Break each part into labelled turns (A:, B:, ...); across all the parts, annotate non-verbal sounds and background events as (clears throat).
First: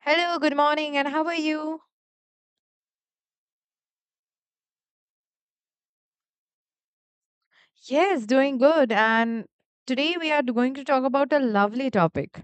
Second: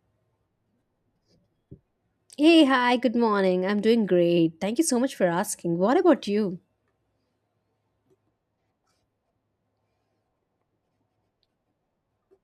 A: Hello, good morning, and how are you?
B: Hey, hi, good morning. I'm doing great. Thank you so much for asking. What about you?
A: Yes, doing good. And today we are going to talk about a lovely topic.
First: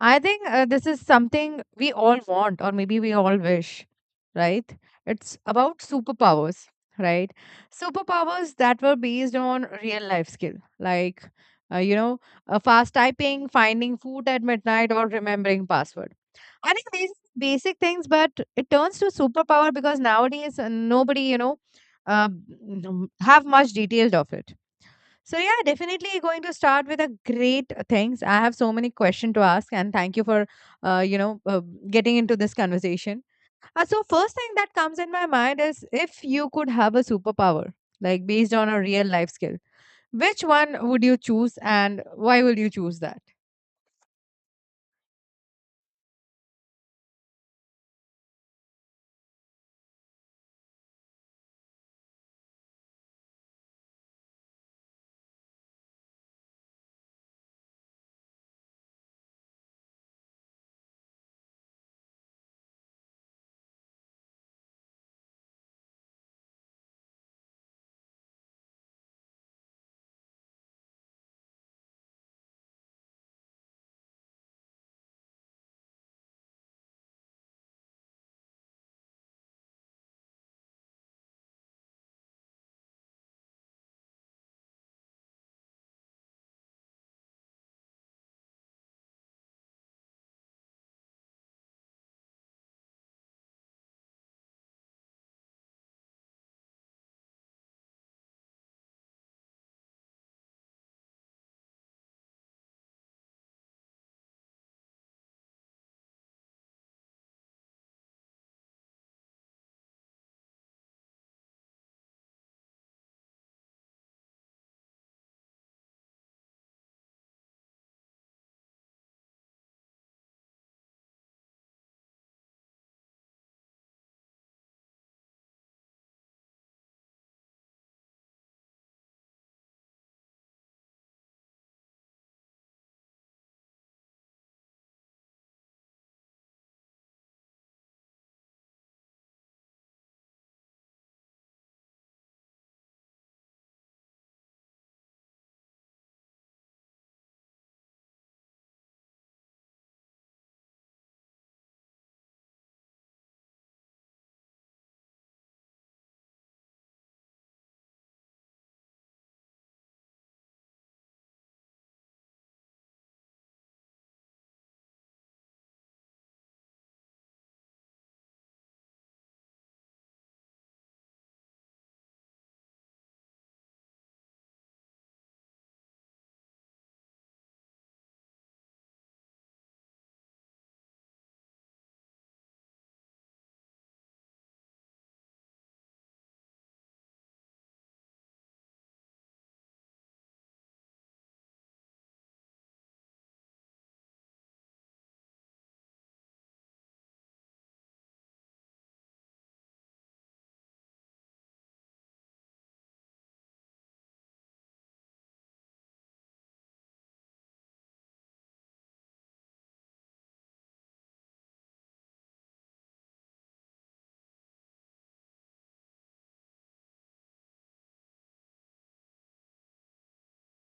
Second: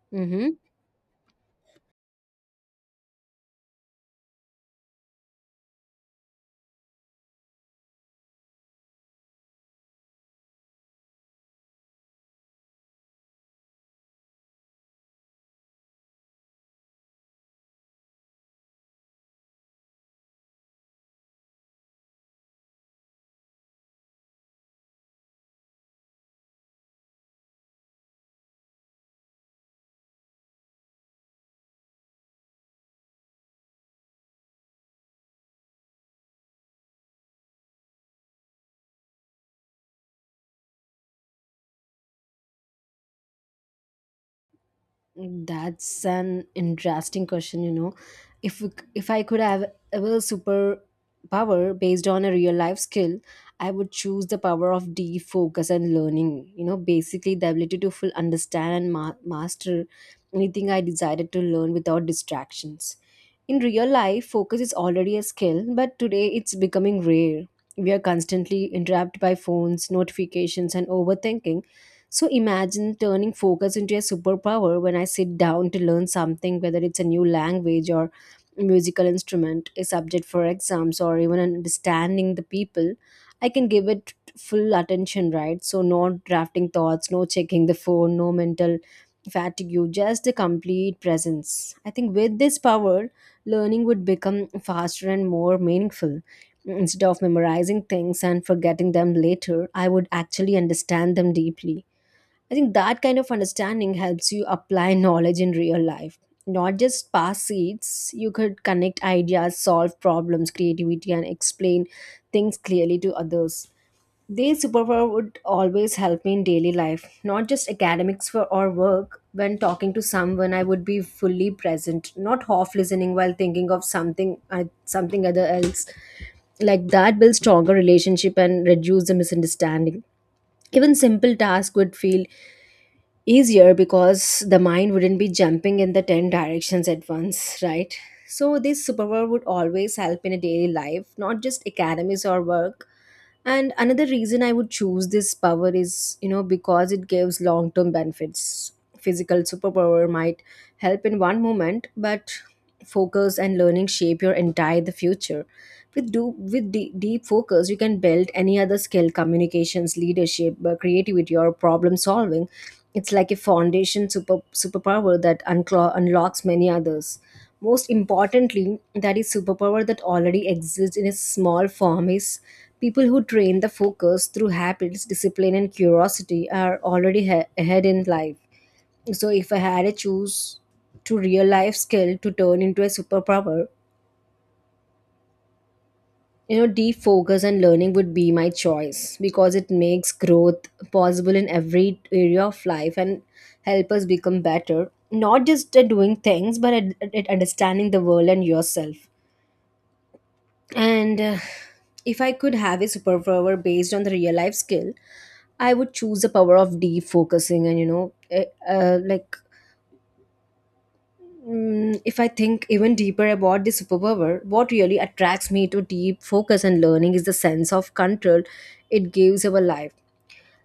A: I
B: Mm-hmm.
A: think this is something we all want, or maybe we all wish, right? It's about superpowers, right? Superpowers that were based on real life skill, like, uh, you know, fast typing, finding food at midnight, or remembering password. I think these basic things, but it turns to superpower because nowadays nobody, uh, have much detailed of it. So yeah, definitely going to start with a great things. I have so many questions to ask, and thank you for, uh, you know, uh, getting into this conversation. So first thing that comes in my mind is if you could have a superpower, like based on a real life skill, which one would you choose, and why would you choose that?
B: That's an interesting question. If we c- if I could have a real superpower based on a real life skill, I would choose the power of deep focus and learning. Basically the ability to full understand and master anything I decided to learn without distractions. In real life, focus is already a skill, but today it's becoming rare. We are constantly interrupted by phones, notifications, and overthinking. So imagine turning focus into a superpower when I sit down to learn something, whether it's a new language or musical instrument, a subject for exams, or even understanding the people. I can give it full attention, right? So, no drafting thoughts, no checking the phone, no mental fatigue, just the complete presence. I think with this power, learning would become faster and more meaningful. Instead of memorizing things and forgetting them later, I would actually understand them deeply. I think that kind of understanding helps you apply (laughs) knowledge in real life. Not just pass seeds, you could connect ideas, solve problems, creativity, and explain things clearly to others. Their superpower would always help me in daily life, not just academics or work. When talking to someone, I would be fully present, not half listening while thinking of something other else. Like that builds stronger relationship and reduce the misunderstanding. Even simple tasks would feel easier because the mind wouldn't be jumping in the 10 directions at once, right? So, this superpower would always help in a daily life, not just academies or work. And another reason I would choose this power is because it gives long term benefits. Physical superpower might help in one moment, but focus and learning shape your entire the future with do with de- deep focus you can build any other skill communications leadership creativity or problem solving. It's like a foundation superpower that unlocks many others. Most importantly, that is superpower that already exists in a small form is people who train the focus through habits discipline and curiosity are already ahead in life. So if I had to choose to real life skill to turn into a superpower, defocus and learning would be my choice because it makes growth possible in every area of life and help us become better, not just at doing things, but at understanding the world and yourself. And If I could have a superpower based on the real life skill, I would choose the power of defocusing. And, like, if I think even deeper about the superpower, what really attracts me to deep focus and learning is the sense of control it gives our life.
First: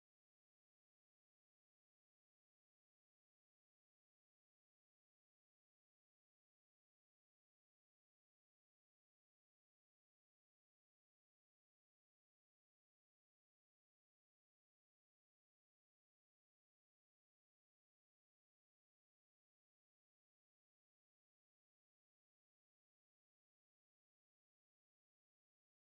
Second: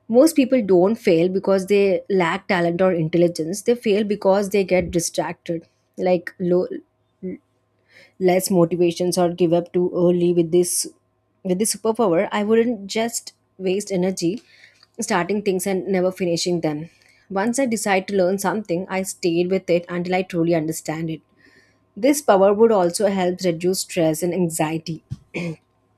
B: Most people don't fail because they lack talent or intelligence. They fail because they get distracted, like less motivations or give up too early. With this superpower, I wouldn't just waste energy starting things and never finishing them. Once I decide to learn something, I stayed with it until I truly understand it. This power would also help reduce stress and anxiety. (clears throat)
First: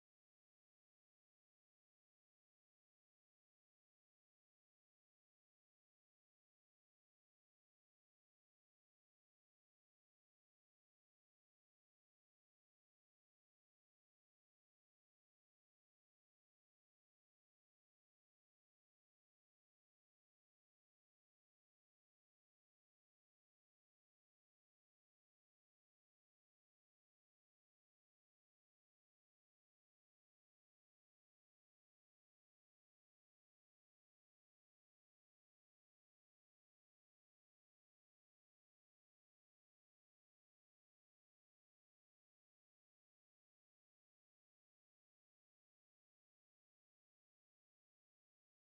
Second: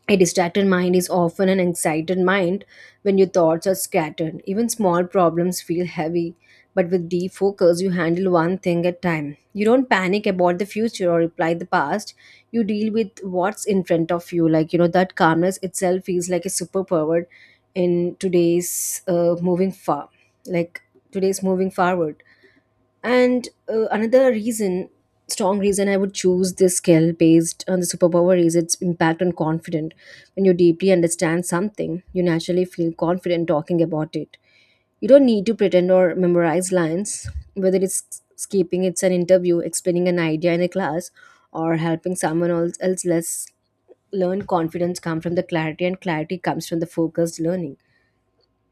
B: A distracted mind is often an excited mind when your thoughts are scattered. Even small problems feel heavy, but with deep focus, you handle one thing at a time. You don't panic about the future or reply the past. You deal with what's in front of you. Like, that calmness itself feels like a superpower in like today's moving forward. And another reason, strong reason I would choose this skill based on the superpower is its impact on confidence. When you deeply understand something, you naturally feel confident talking about it. You don't need to pretend or memorize lines, whether it's an interview, explaining an idea in a class, or helping someone else, else less learn. Confidence comes from the clarity and clarity comes from the focused learning.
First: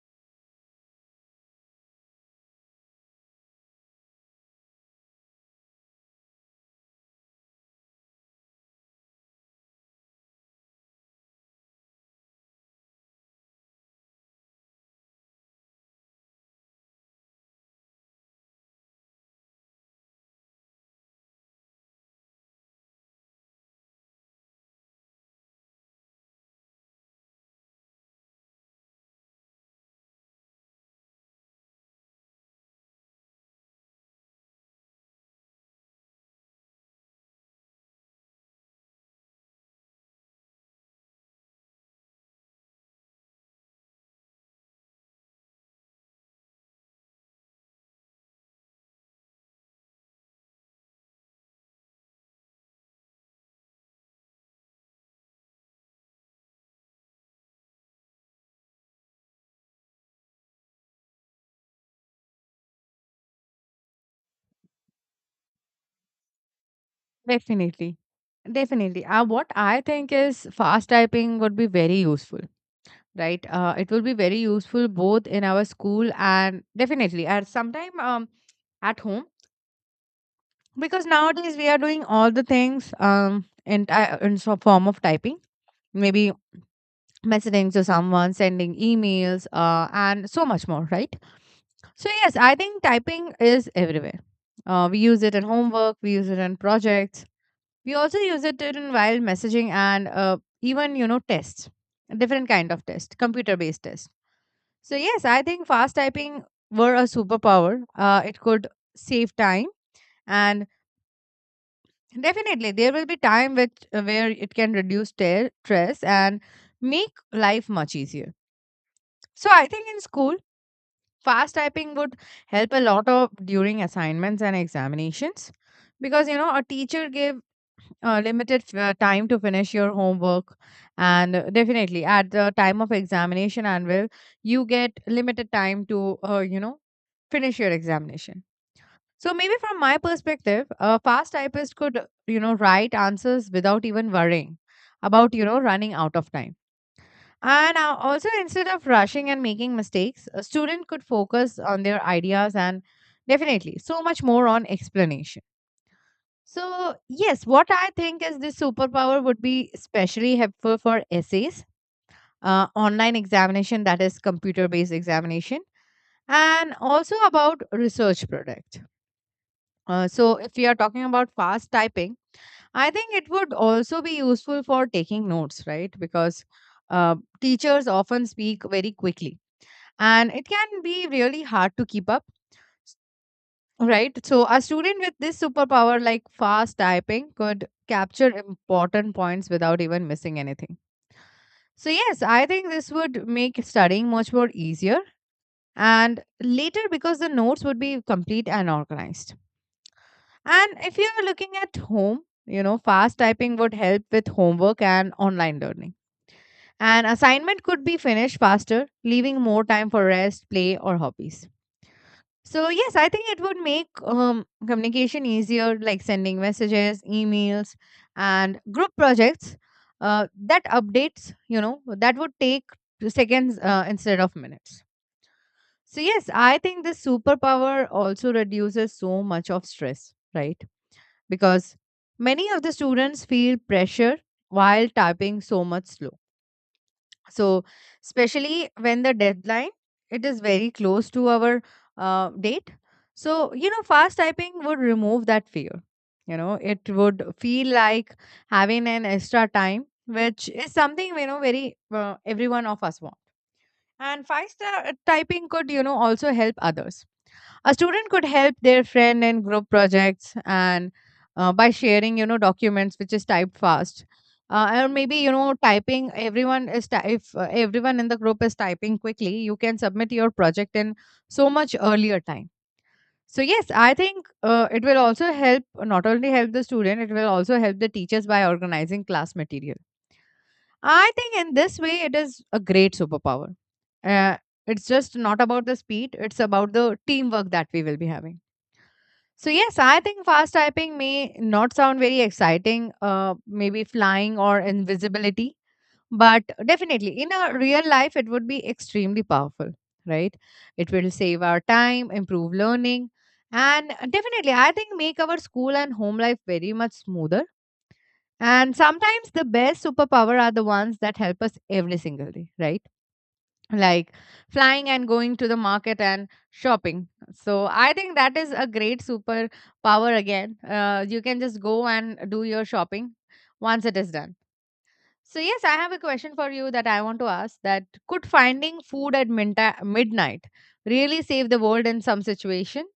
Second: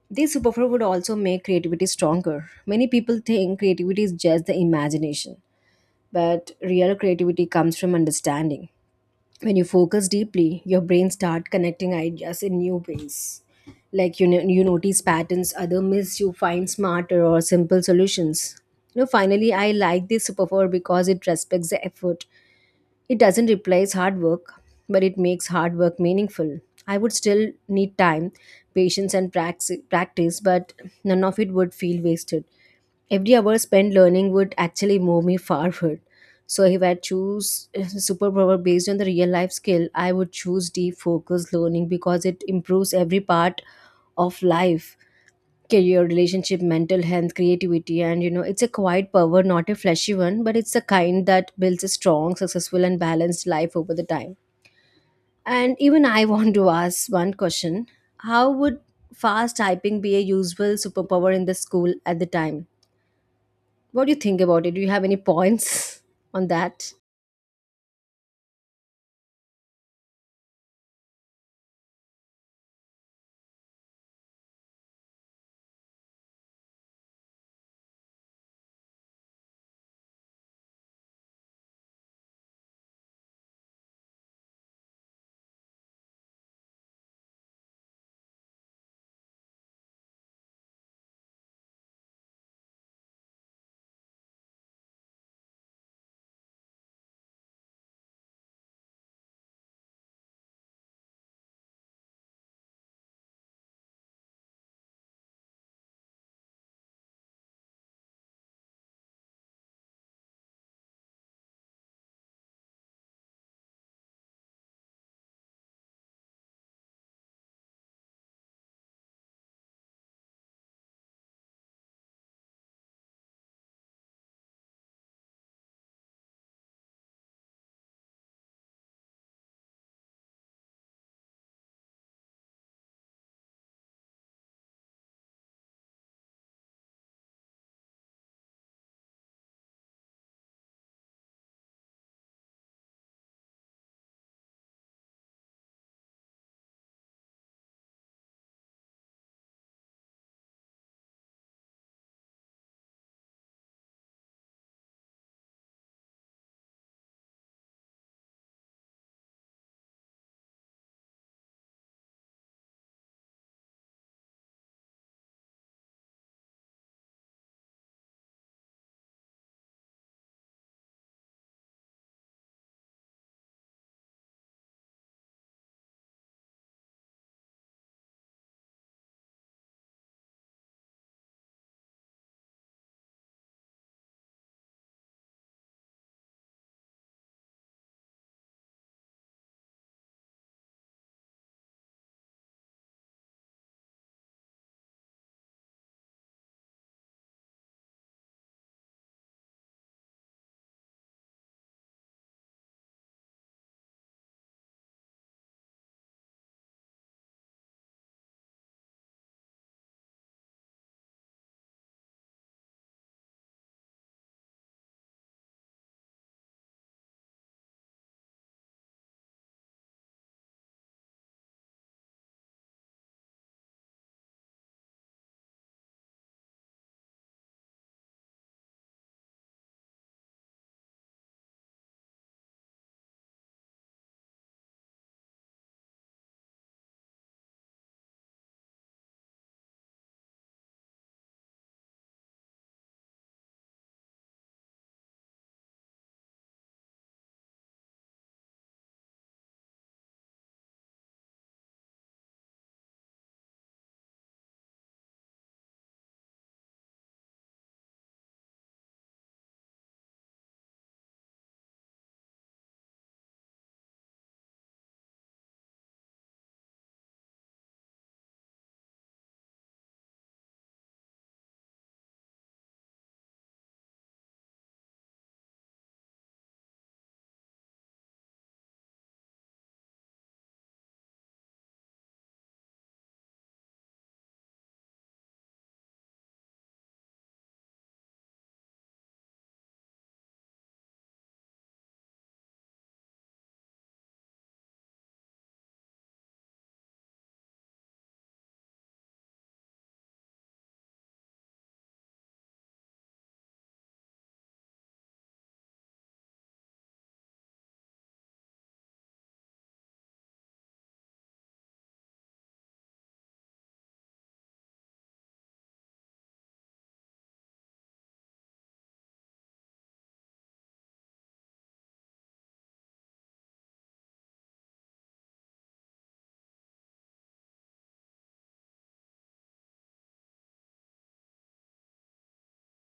B: This superpower would also make creativity stronger. Many people think creativity is just the imagination, but real creativity comes from understanding. When you focus deeply, your brain start connecting ideas in new ways. Like you, no- you notice patterns other miss, you find smarter or simple solutions. You know, finally, I like this superpower because it respects the effort. It doesn't replace hard work, but it makes hard work meaningful. I would still need time, patience, and practice, but none of it would feel wasted. Every hour spent learning would actually move me forward. So, if I choose a superpower based on the real life skill, I would choose deep focus learning because it improves every part of life, career, relationship, mental health, creativity, and it's a quiet power, not a flashy one, but it's a kind that builds a strong successful and balanced life over the time. And even I (laughs) want to ask one question: how would fast typing be a useful superpower in the school at the time? What do you think about it? Do you have any points (laughs) on that?
A: Definitely. Definitely. What I think is fast typing would be very useful, right? It will be very useful both in our school and definitely at sometime at home because nowadays we are doing all the things in so form of typing, maybe messaging to someone, sending emails, and so much more, right? So, yes, I think typing is everywhere. We use it in homework, we use it in projects, we also use it in while messaging and even you know tests, different kind of test, computer based test. So yes, I think fast typing were a superpower, it could save time, and definitely there will be time which where it can reduce tear, stress and make life much easier. So I think in school fast typing would help a lot of during assignments and examinations because you know a teacher gave time to finish your homework, and definitely at the time of examination anvil you get limited time to you know finish your examination. So maybe from my perspective a fast typist could you know write answers without even worrying about you know running out of time, and also instead of rushing and making mistakes, a student could focus on their ideas and definitely so much more on explanation. So, yes, what I think is this superpower would be especially helpful for essays, online examination, that is computer based examination, and also about research product. So, if we are talking about fast typing, I think it would also be useful for taking notes, right? Because teachers often speak very quickly and it can be really hard to keep up. Right. So a student with this superpower like fast typing could capture important points without even missing anything. So yes, I think this would make studying much more easier and later because the notes would be complete and organized. And if you're looking at home, you know, fast typing would help with homework and online learning. An assignment could be finished faster, leaving more time for rest, play or hobbies. So yes, I think it would make communication easier, like sending messages, emails, and group projects that updates. You know that would take seconds instead of minutes. So yes, I think this superpower also reduces so much of stress, right? Because many of the students feel pressure while typing so much slow. So, especially when the deadline it is very close to our date. So, you know, fast typing would remove that fear. You know, it would feel like having an extra time, which is something you know very every one of us want. And fast typing could you know also help others. A student could help their friend in group projects and by sharing you know documents which is typed fast, or maybe you know typing everyone is ty- if everyone in the group is typing quickly, you can submit your project in so much earlier time. So yes, I think it will also help, not only help the student, it will also help the teachers by organizing class material. I think in this way it is a great superpower. uh, it's just not about the speed, it's about the teamwork that we will be having. So yes, I think fast typing may not sound very exciting, maybe flying or invisibility, but definitely in a real life, it would be extremely powerful, right? It will save our time, improve learning, and definitely, I think make our school and home life very much smoother. And sometimes the best superpower are the ones that help us every single day, right? Like flying and going to the market and shopping. So I think that is a great super power again. You can just go and do your shopping once it is done. So yes, I have a question for you that I want to ask, that could finding food at midnight really save the world in some situation?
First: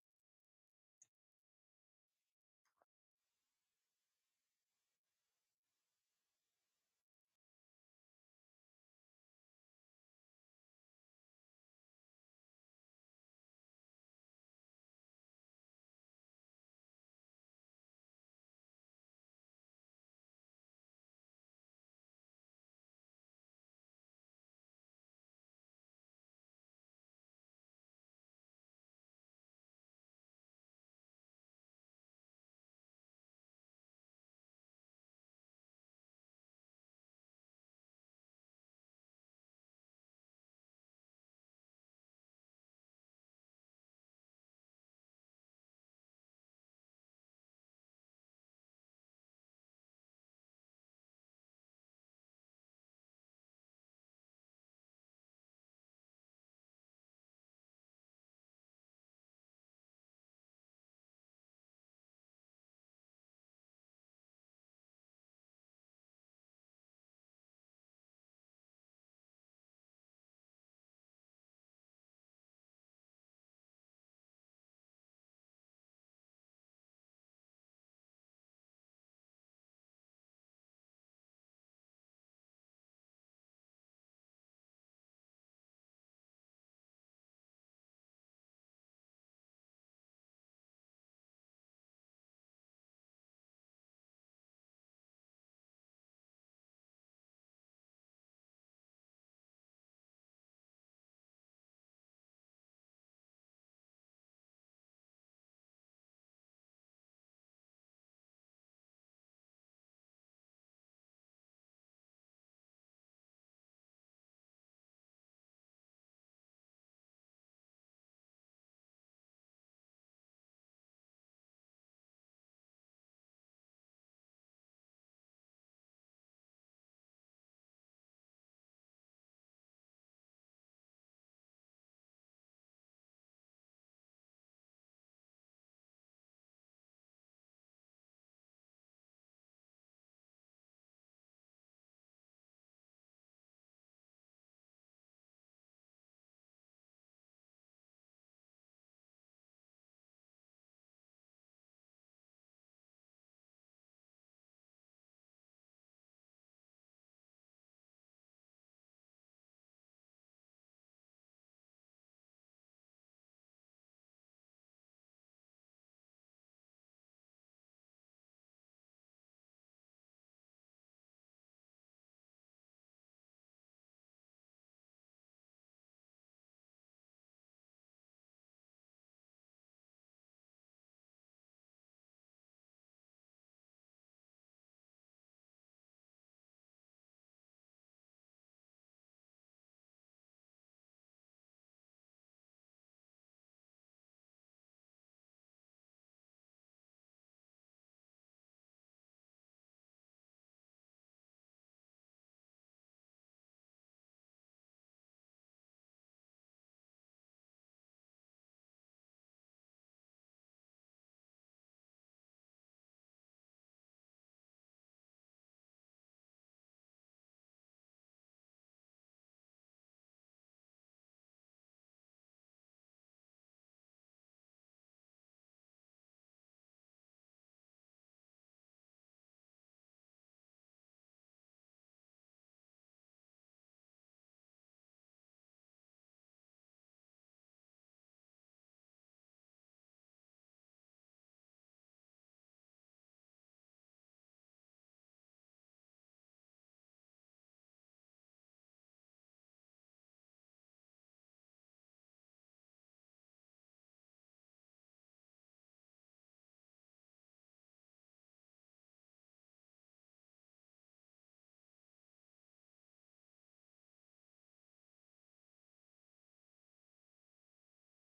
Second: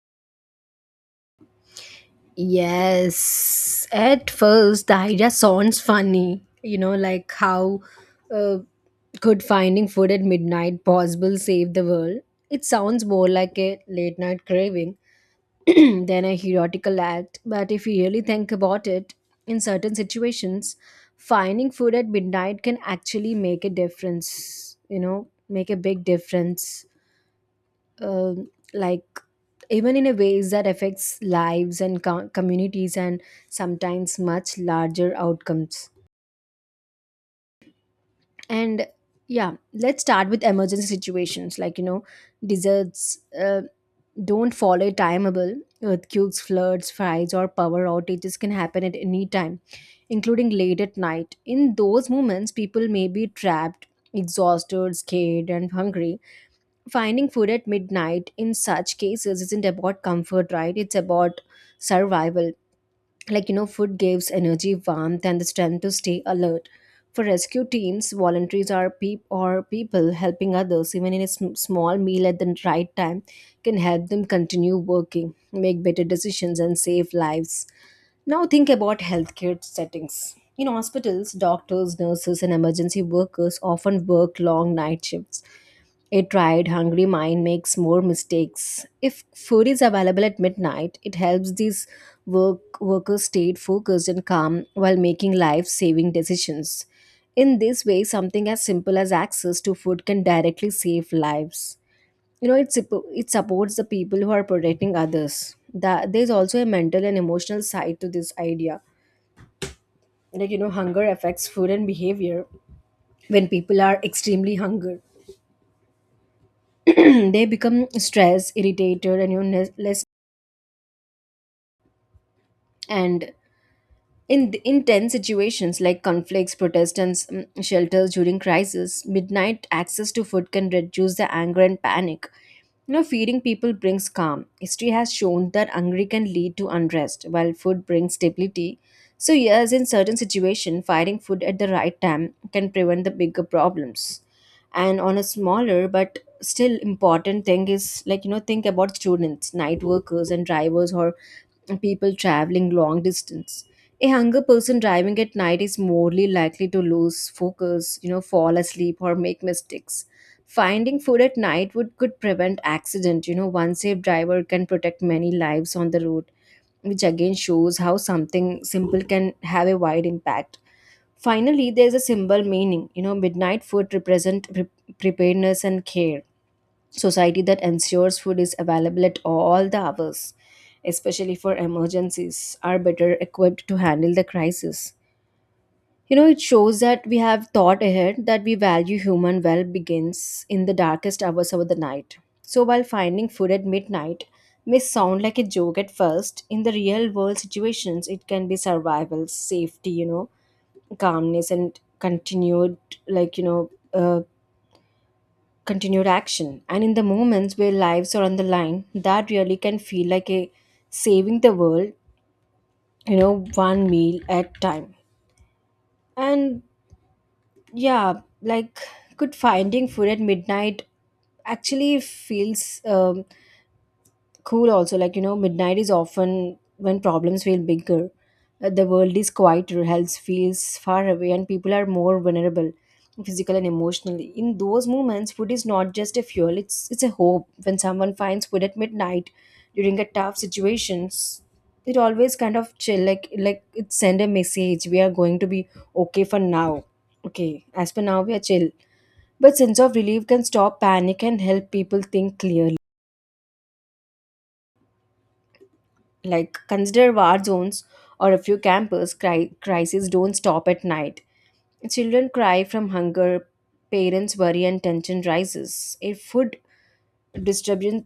B: Yes, at first the idea sounds funny, you know, like how uh, could finding food at midnight possible save the world? It sounds more like a late night craving (clears throat) than a heroical act, but if you really think about it, in certain situations, finding food at midnight can actually make a difference, you know, make a big difference um like even in a ways that affects lives and communities and sometimes much larger outcomes. And yeah, let's start with emergency situations like deserts don't follow a timeable. Earthquakes, floods, fires, or power outages can happen at any time, including late at night. In those moments people may be trapped, exhausted, scared, and hungry. Finding food at midnight in such cases isn't about comfort, right? It's about survival. Like food gives energy, warmth, and the strength to stay alert. For rescue teams volunteers are or people helping others. Even in a small meal at the right time can help them continue working, make better decisions, and save lives. Now think about healthcare settings. In hospitals, doctors, nurses, and emergency workers often work long night shifts. A tired, hungry mind makes more mistakes. If food is available at midnight, it helps these workers stay focused and calm while making life-saving decisions. In this way, something as simple as access to food can directly save lives. You know it supports the people who are protecting others. That there's also a mental and emotional side to this idea. Like hunger affects food and behavior. When people are extremely hungry, (clears throat) they become stressed, irritated, and you know less. And in intense situations like conflicts, protests, and shelters during crisis, midnight access to food can reduce the anger and panic. Feeding people brings calm. History has shown that hunger can lead to unrest, while food brings stability. So, yes, in certain situations, finding food at the right time can prevent the bigger problems. And on a smaller but still important thing is like think about students, night workers, and drivers or people traveling long distance. A younger person driving at night is morely likely to lose focus, fall asleep or make mistakes. Finding food at night would could prevent accident. You know, one safe driver can protect many lives on the road, which again shows how something simple can have a wide impact. Finally, there's a symbol meaning. Midnight food represent preparedness and care. Society that ensures food is available at all the hours, especially for emergencies, are better equipped to handle the crisis. It shows that we have thought ahead, that we value human well begins in the darkest hours of the night. So, while finding food at midnight may sound like a joke at first, in the real world situations, it can be survival, safety, calmness, and continued, like, continued action. And in the moments where lives are on the line, that really can feel like a saving the world, one meal at time. And yeah, like could finding food at midnight actually feels cool. Also, like, midnight is often when problems feel bigger. The world is quieter. Health feels far away, and people are more vulnerable physically and emotionally. In those moments, food is not just a fuel, it's a hope when someone finds food at midnight during a tough situations. It always kind of chill. Like, it send a message, we are going to be okay for now. Okay, as per now we are chill. But sense of relief can stop panic and help people think clearly. Like, consider war zones or a few campus crises don't stop at night. Children cry from hunger, parents worry, and tension rises. If food distribution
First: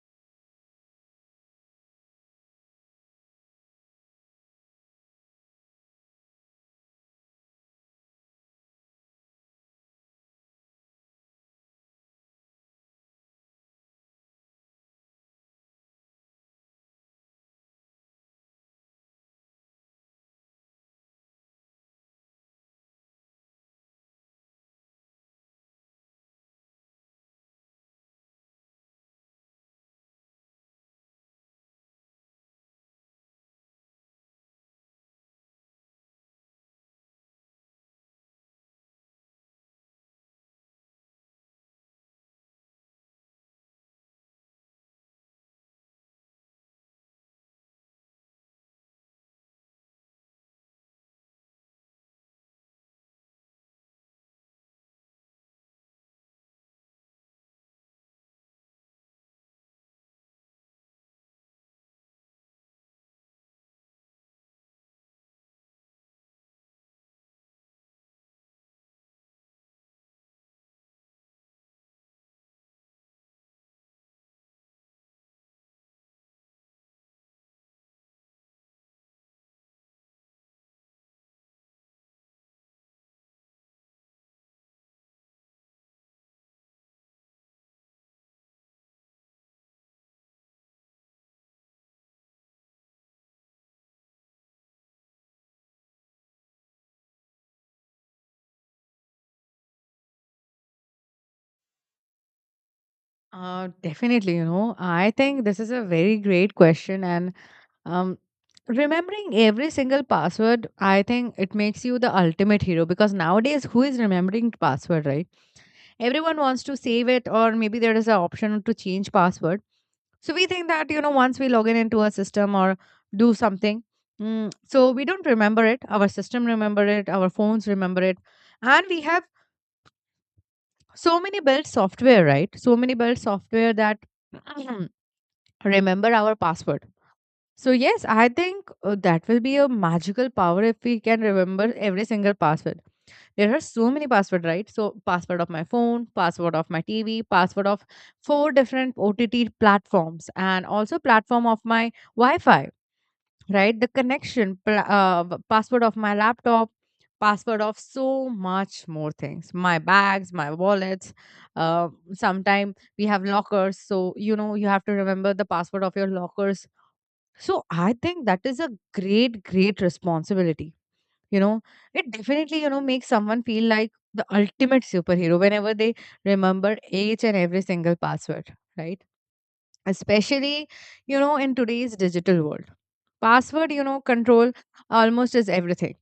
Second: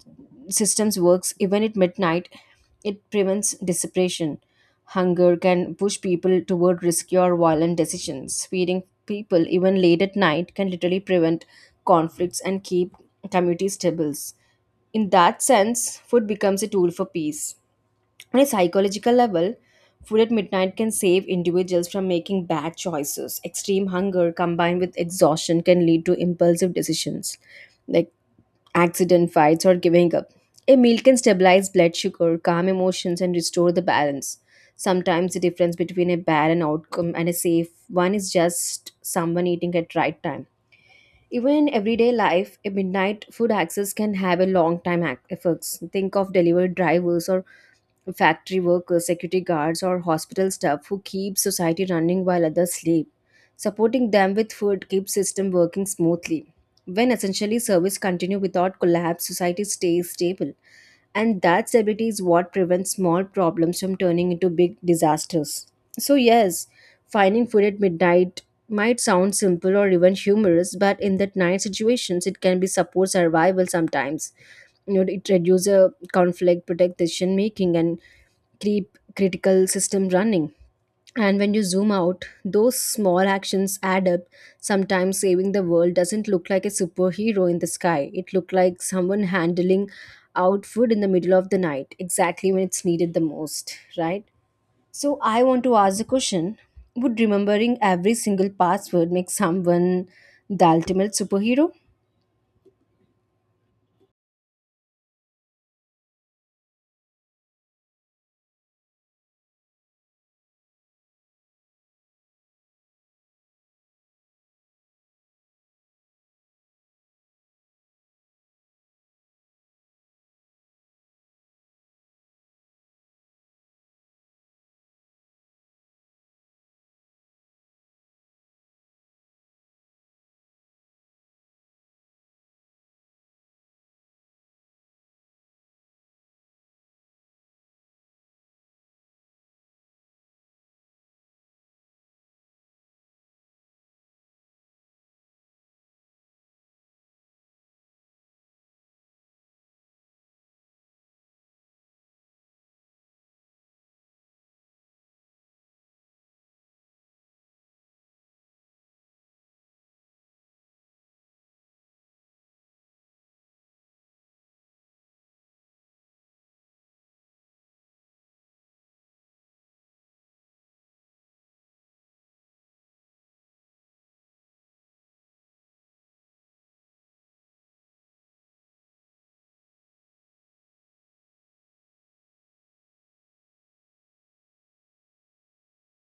B: systems works even at midnight, it prevents dissipation. Hunger can push people toward risky or violent decisions. Feeding people even late at night can literally prevent conflicts and keep communities stable. In that sense, food becomes a tool for peace. On a psychological level, food at midnight can save individuals from making bad choices. Extreme hunger combined with exhaustion can lead to impulsive decisions like accident fights or giving up. A meal can stabilize blood sugar, calm emotions, and restore the balance. Sometimes the difference between a bad and outcome and a safe one is just someone eating at right time. Even in everyday life, a midnight food access can have a long time effects. Think of delivery drivers or factory workers, security guards, or hospital staff who keep society running while others sleep. Supporting them with food keeps system working smoothly. When essentially service continue without collapse, society stays stable. And that stability is what prevents small problems from turning into big disasters. So yes, finding food at midnight might sound simple or even humorous, but in that night situations it can be support survival sometimes. It reduces conflict, protect decision making, and keep critical system running. And when you zoom out, those small actions add up. Sometimes saving the world doesn't look like a superhero in the sky. It looked like someone handling out food in the middle of the night, exactly when it's needed the most, right? So I want to ask the question: would remembering every single password make someone the ultimate superhero?
A: Definitely you know I think this is a very great question and um remembering every single password, I think it makes you the ultimate hero because nowadays who is remembering password, right? Everyone wants to save it, or maybe there is an option to change password. So we think that you know once we log in into a system or do something, so we don't remember it, our system remember it, our phones remember it, and we have so many built software, right? So many built software that (clears throat) remember our password. So yes, I think that will be a magical power if we can remember every single password. There are so many passwords, right? So password of my phone, password of my TV, password of four different OTT platforms, and also platform of my Wi-Fi, right? The connection, password of my laptop, password of so much more things. My bags, my wallets. Sometime we have lockers, so you know you have to remember the password of your lockers. So I think that is a great, great responsibility. You know, it definitely, you know, makes someone feel like the ultimate superhero whenever they remember each and every single password, right? Especially you know in today's digital world, password you know control almost is everything.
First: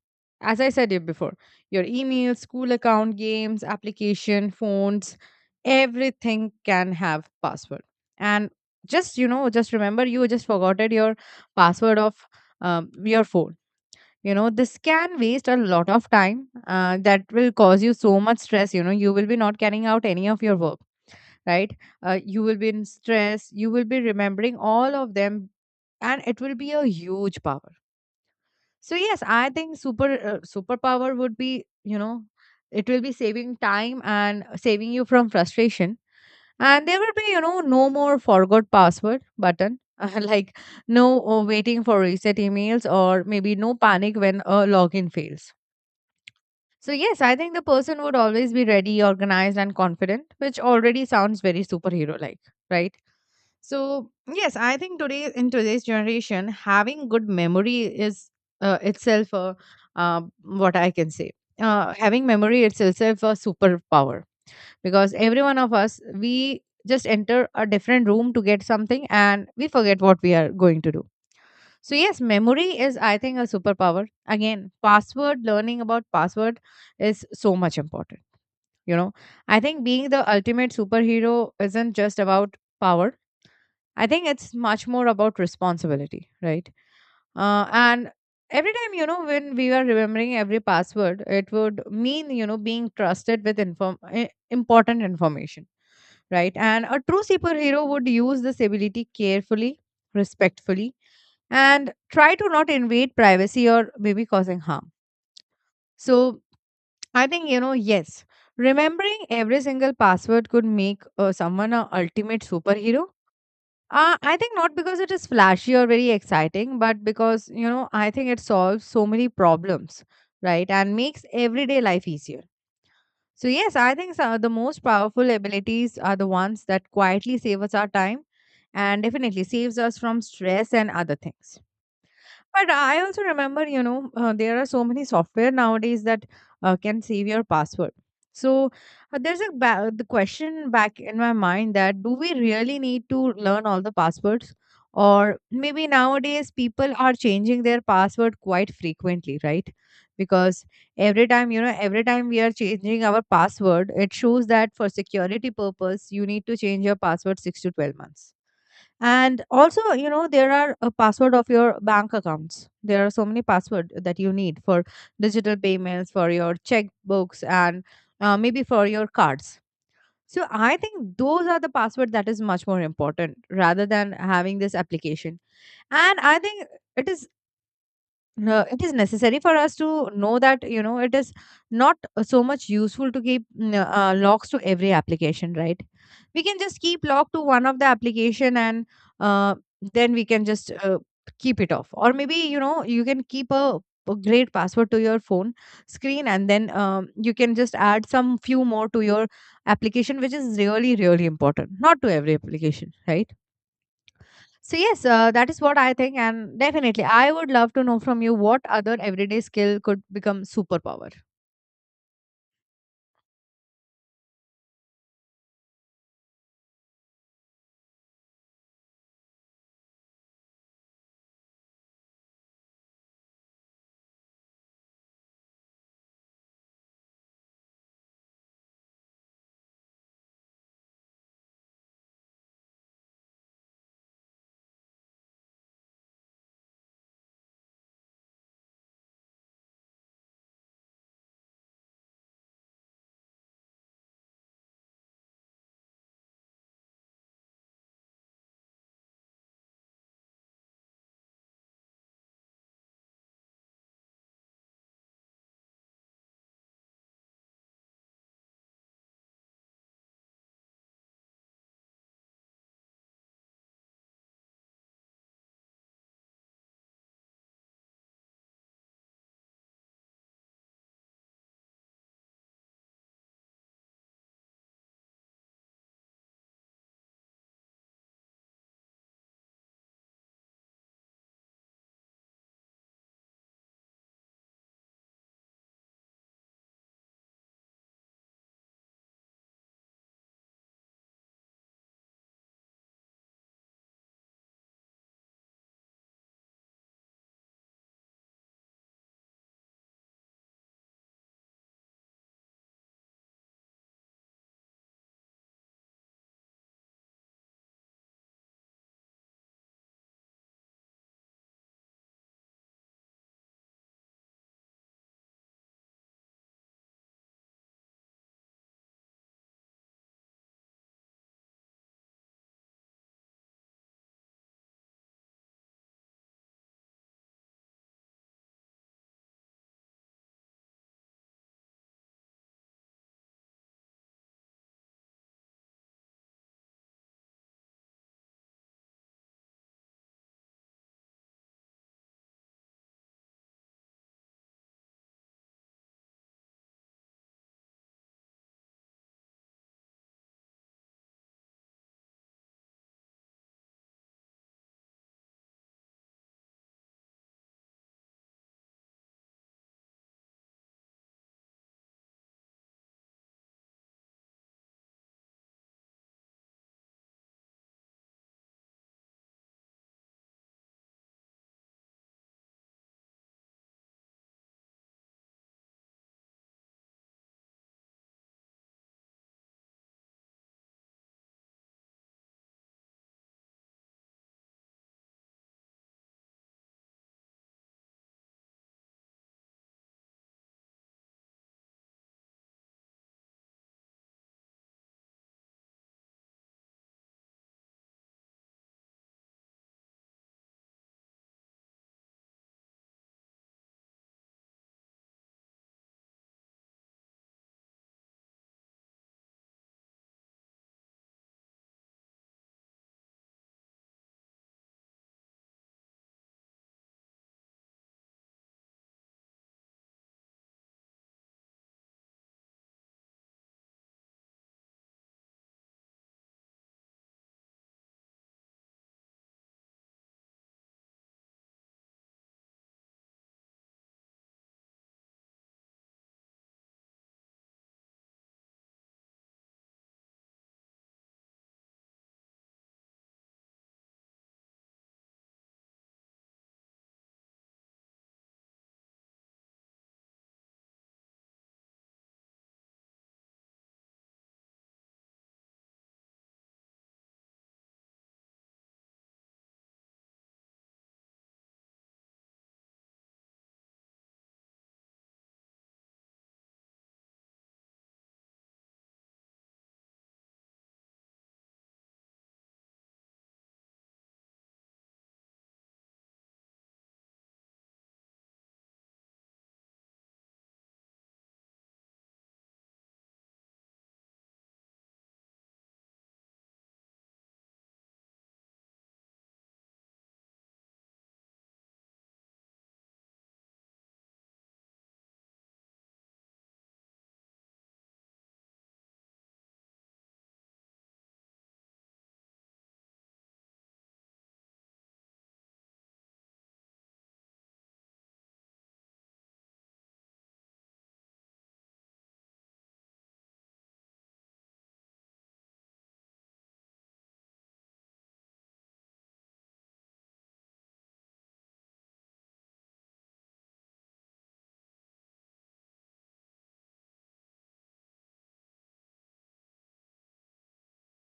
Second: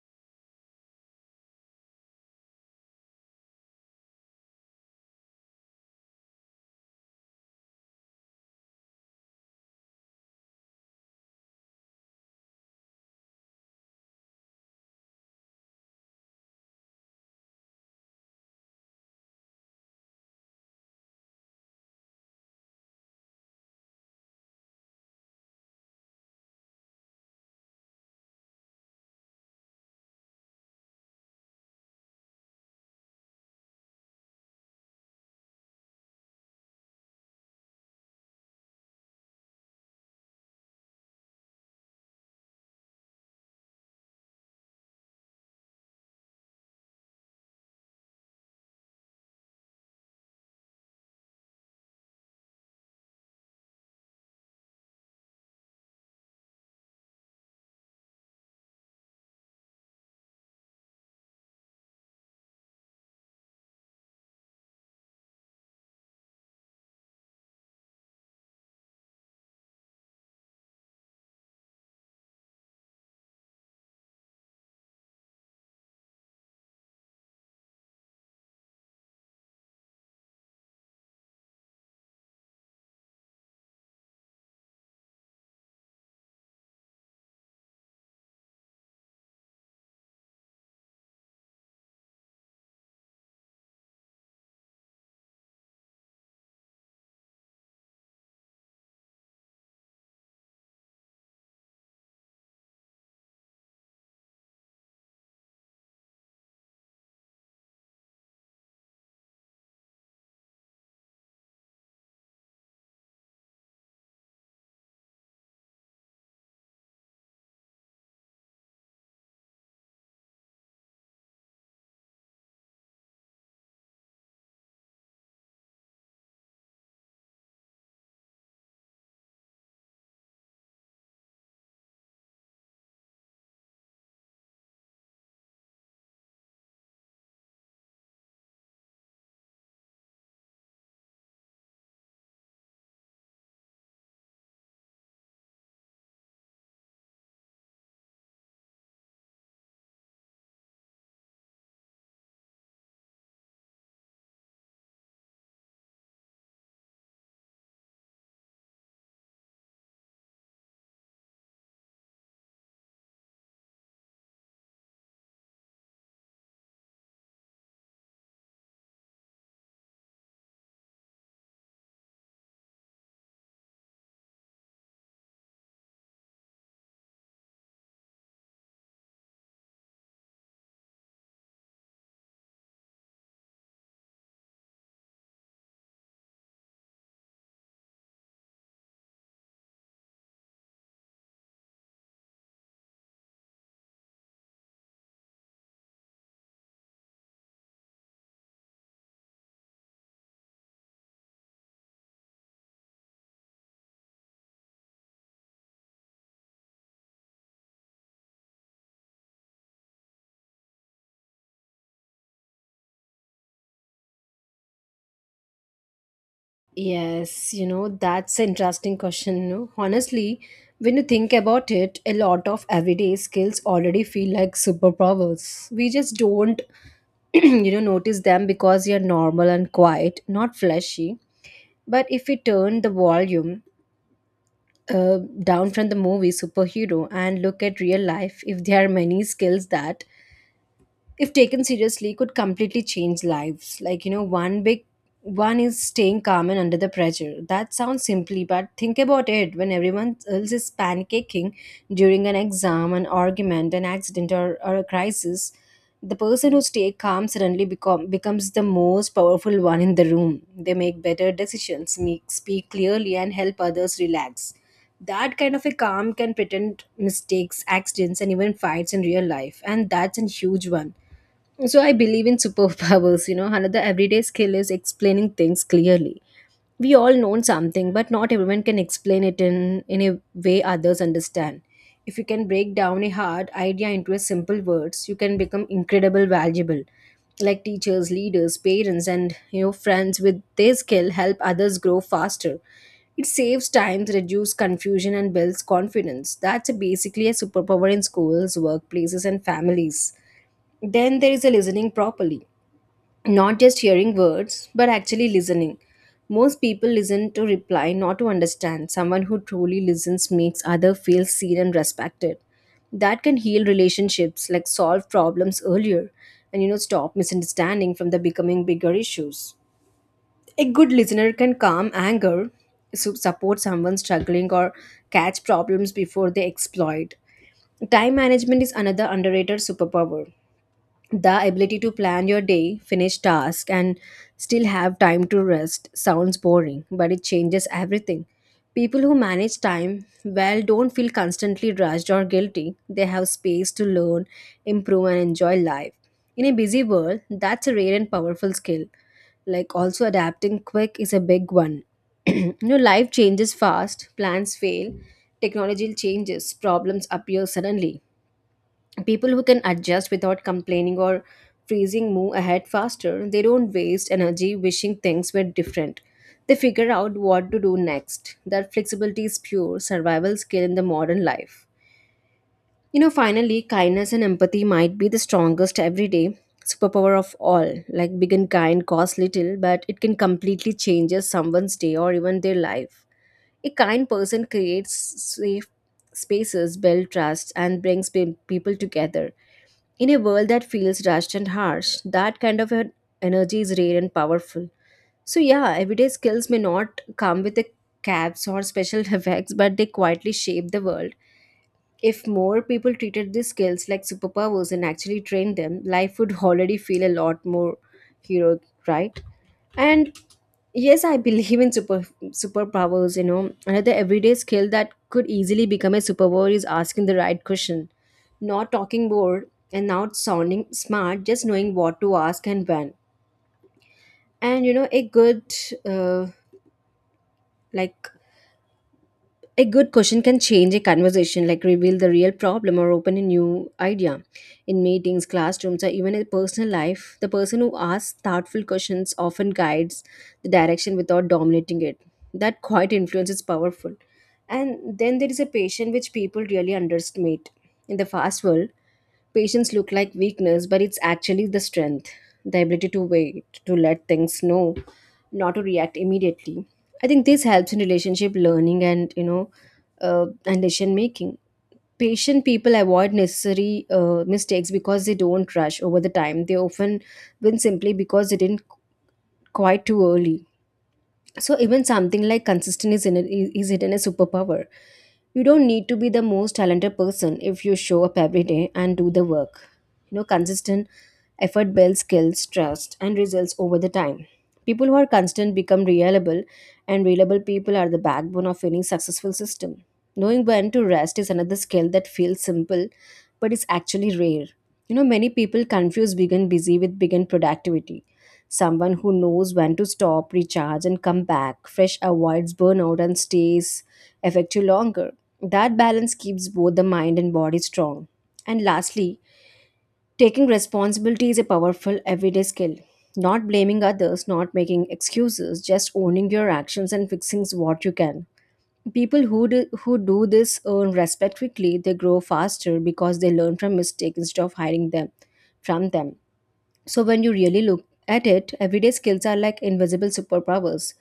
A: As I said you before, your email, school account, games, application, phones, everything can have password. And just you know just remember you just forgotten your password of your phone, you know this can waste a lot of time, that will cause you so much stress, you know you will be not carrying out any of your work, right? You will be in stress, you will be remembering all of them, and it will be a huge power. So, yes, I think superpower would be, you know, it will be saving time and saving you from frustration. And there will be, you know, no more forgot password button, (laughs) like no waiting for reset emails, or maybe no panic when a login fails. So, yes, I think the person would always be ready, organized, and confident, which already sounds very superhero like, right? So yes, I think today in today's generation, having good memory is itself what I can say. Having memory it's itself a superpower because every one of us we just enter a different room to get something and we forget what we are going to do. So yes, memory is I think a superpower. Again, password, learning about password is so much important. You know, I think being the ultimate superhero isn't just about power, I think it's much more about responsibility, right? And every time, you know, when we were remembering every password, it would mean, you know, being trusted with important information, right? And a true superhero would use this ability carefully, respectfully, and try to not invade privacy or maybe causing harm. So I think, you know, yes, remembering every single password could make someone a ultimate superhero. I think not because it is flashy or very exciting, but because, you know, I think it solves so many problems, right? And makes everyday life easier. So, yes, I think so, the most powerful abilities are the ones that quietly save us our time and definitely saves us from stress and other things. But I also remember, you know, there are so many software nowadays that can save your password. So there's a the question back in my mind that do we really need to learn all the passwords? Or maybe nowadays people are changing their password quite frequently, right? Because every time, every time we are changing our password, it shows that for security purpose, you need to change your password six to 12 months. And also, you know, there are a password of your bank accounts. There are so many password that you need for digital payments, for your checkbooks, and maybe for your cards. So I think those are the password that is much more important rather than having this application. And I think it is it is necessary for us to know that you know it is not so much useful to keep locks to every application, right? We can just keep lock to one of the application and uh, then we can just keep it off. Or maybe you know you can keep a great password to your phone screen, and then you can just add some few more to your application which is really really important, not to every application, right? So yes, that is what I think, and definitely, I would love to know from you what other everyday skill could become superpower.
B: Yes, that's an interesting question. No? Honestly, when you think about it, a lot of everyday skills already feel like superpowers. We just don't, (clears throat) notice them because you're normal and quiet, not flashy. But if we turn the volume down from the movie superhero and look at real life, if there are many skills that if taken seriously could completely change lives. Like, one big one is staying calm and under the pressure. That sounds simply, but think about it. When everyone else is pancaking during an exam, an argument, an accident, or a crisis, the person who stays calm suddenly becomes the most powerful one in the room. They make better decisions, speak clearly, and help others relax. That kind of a calm can pretend mistakes, accidents, and even fights in real life, and that's a huge one. So I believe in superpowers. Another everyday skill is explaining things clearly. We all know something, but not everyone can explain it in a way others understand. If you can break down a hard idea into a simple words, you can become incredible valuable. Like teachers, leaders, parents, and friends with their skill help others grow faster. It saves time, reduces confusion, and builds confidence. That's basically a superpower in schools, workplaces, and families. Then there is a listening properly, not just hearing words, but actually listening. Most people listen to reply, not to understand. Someone who truly listens makes other feel seen and respected. That can heal relationships, like solve problems earlier, and stop misunderstanding from the becoming bigger issues. A good listener can calm anger, support someone struggling, or catch problems before they exploit. Time management is another underrated superpower. The ability to plan your day, finish tasks, and still have time to rest sounds boring, but it changes everything. People who manage time well don't feel constantly rushed or guilty. They have space to learn, improve, and enjoy life. In a busy world, that's a rare and powerful skill. Like, also, adapting quick is a big one. (clears throat) Life changes fast, plans fail, technology changes, problems appear suddenly. People who can adjust without complaining or freezing move ahead faster. They don't waste energy wishing things were different. They figure out what to do next. That flexibility is pure survival skill in the modern life. Finally, kindness and empathy might be the strongest everyday superpower of all. Like, big and kind costs little, but it can completely change someone's day or even their life. A kind person creates safe spaces, builds trust, and brings people together. In a world that feels rushed and harsh, that kind of an energy is rare and powerful. So, yeah, everyday skills may not come with the caps or special (laughs) effects, but they quietly shape the world. If more people treated these skills like superpowers and actually trained them, life would (laughs) already feel a lot more heroic, right? And yes, I believe in superpowers. Another everyday skill that could easily become a superpower is asking the right question. Not talking bored and not sounding smart, just knowing what to ask and when. And uh, like A good question can change a conversation, like reveal the real problem or open a new idea. In meetings, classrooms, or even in personal life, the person who asks thoughtful questions often guides the direction without dominating it. That quiet influence is powerful. And then there is a patience which people really underestimate. In the fast world, patience look like weakness, but it's actually the strength, the ability to wait, to let things know, not to react immediately. I think this helps in relationship learning and you know and decision making. Patient people avoid necessary mistakes because they don't rush. Over the time, they often win simply because they didn't quite too early. So even something like consistent is it a superpower. You don't need to be the most talented person if you show up every day and do the work. Consistent effort builds skills, trust, and results over the time. People who are constant become reliable, and reliable people are the backbone of any successful system. Knowing when to rest is another skill that feels simple but is actually rare. Many people confuse being busy with being productivity. Someone who knows when to stop, recharge, and come back fresh avoids burnout and stays effective longer. That balance keeps both the mind and body strong. And lastly, taking responsibility is a powerful everyday skill. Not blaming others, not making excuses, just owning your actions and fixing what you can. People who do this earn respect quickly, they grow faster because they learn from mistakes instead of hiding them from them. So when you really look at it, everyday skills are like invisible superpowers.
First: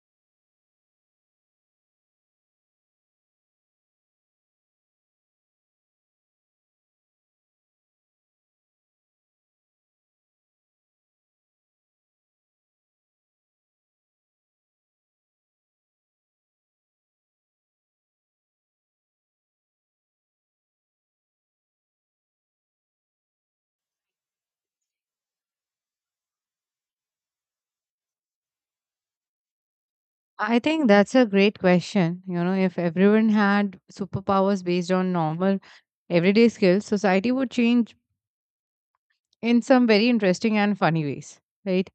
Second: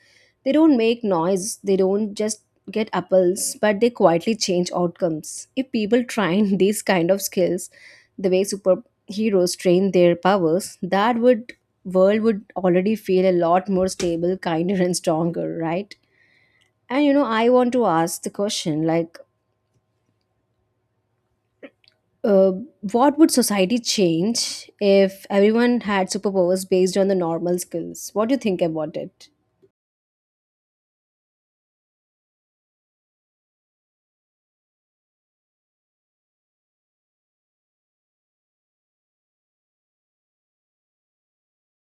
B: They don't make noise, they don't just get apples, but they quietly change outcomes. If people train (laughs) these kind of skills, the way superheroes train their powers, that would world would already feel a lot more stable, kinder and stronger, right? And I want to ask the question Uh, what would society change if everyone had superpowers based on the normal skills? What do you think about it?
A: I think that's a great question. You know, if everyone had superpowers based on normal everyday skills, society would change in some very interesting and funny ways, right?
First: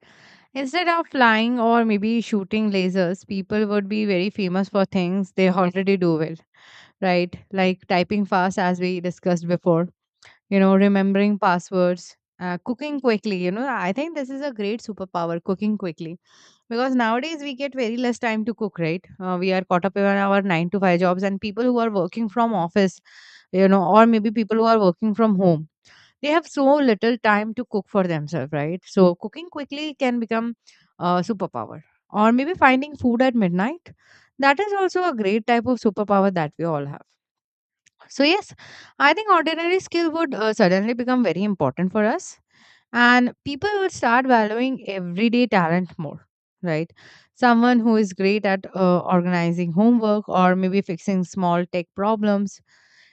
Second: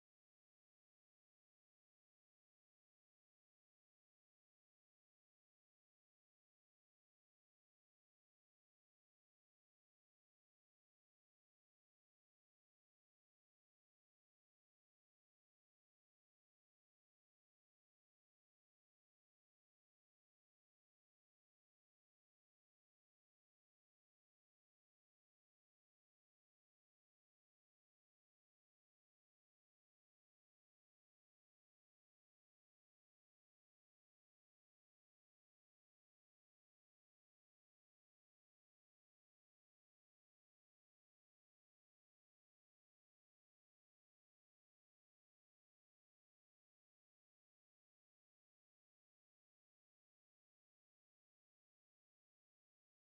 A: Instead of flying or maybe shooting lasers, people would be very famous for things they already do well, right? Like typing fast, as we discussed before, you know, remembering passwords, cooking quickly. You know, I think this is a great superpower, cooking quickly. Because nowadays we get very less time to cook, right? We are caught up in our 9 to 5 jobs, and people who are working from office, you know, or maybe people who are working from home, they have so little time to cook for themselves, right? So cooking quickly can become a superpower. Or maybe finding food at midnight. That is also a great type of superpower that we all have. So, yes, I think ordinary skill would suddenly become very important for us, and people would start valuing everyday talent more, right? Someone who is great at organizing homework or maybe fixing small tech problems.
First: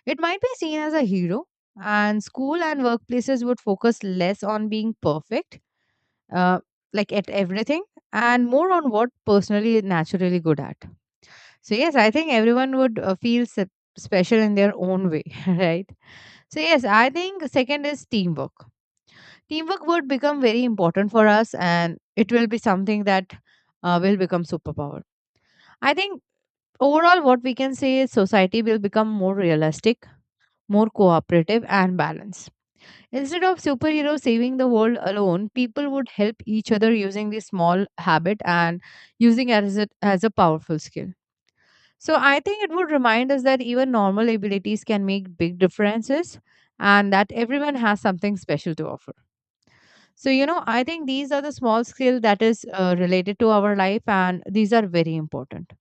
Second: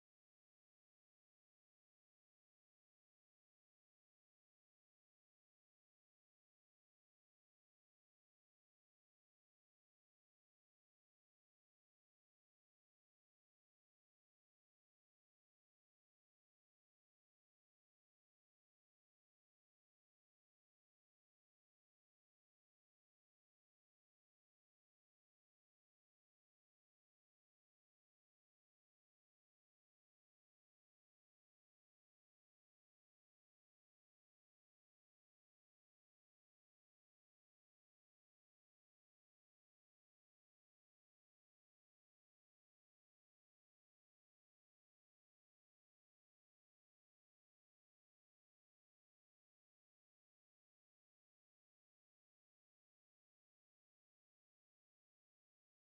A: It might be seen as a hero, and school and workplaces would focus less on being perfect, uh, like at everything, and more on what personally naturally good at. So yes, I think everyone would feel special in their own way, (laughs) right? So yes, I think second is teamwork. Teamwork would become very important for us, and it will be something that will become superpower. I think overall, what we can say is society will become more realistic, more cooperative, and balanced. Instead of superheroes saving the world alone, people would help each other using this small habit and using as as a powerful skill. So I think it would remind us that even normal abilities can make big differences and that everyone has something special to offer. So, you know, I think these are the small skills that is related to our life and these are very important.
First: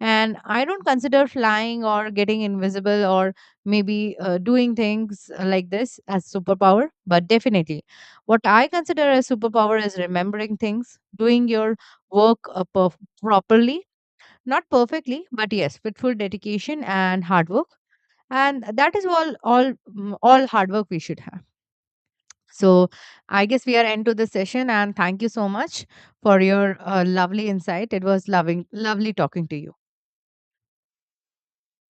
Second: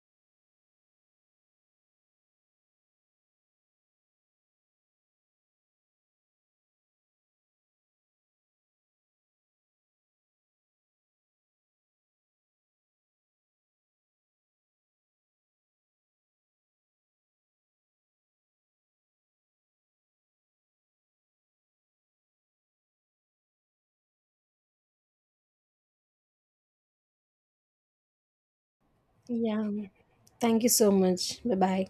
A: And I don't consider flying or getting invisible or maybe doing things like this as superpower, but definitely what I consider as superpower is remembering things, doing your work properly, not perfectly, but yes, with full dedication and hard work. And that is all hard work we should have. So I guess we are end to the session, and thank you so much for your lovely insight. It was loving lovely talking to
B: Yeah.
A: you.
B: Thank you so much. Bye bye.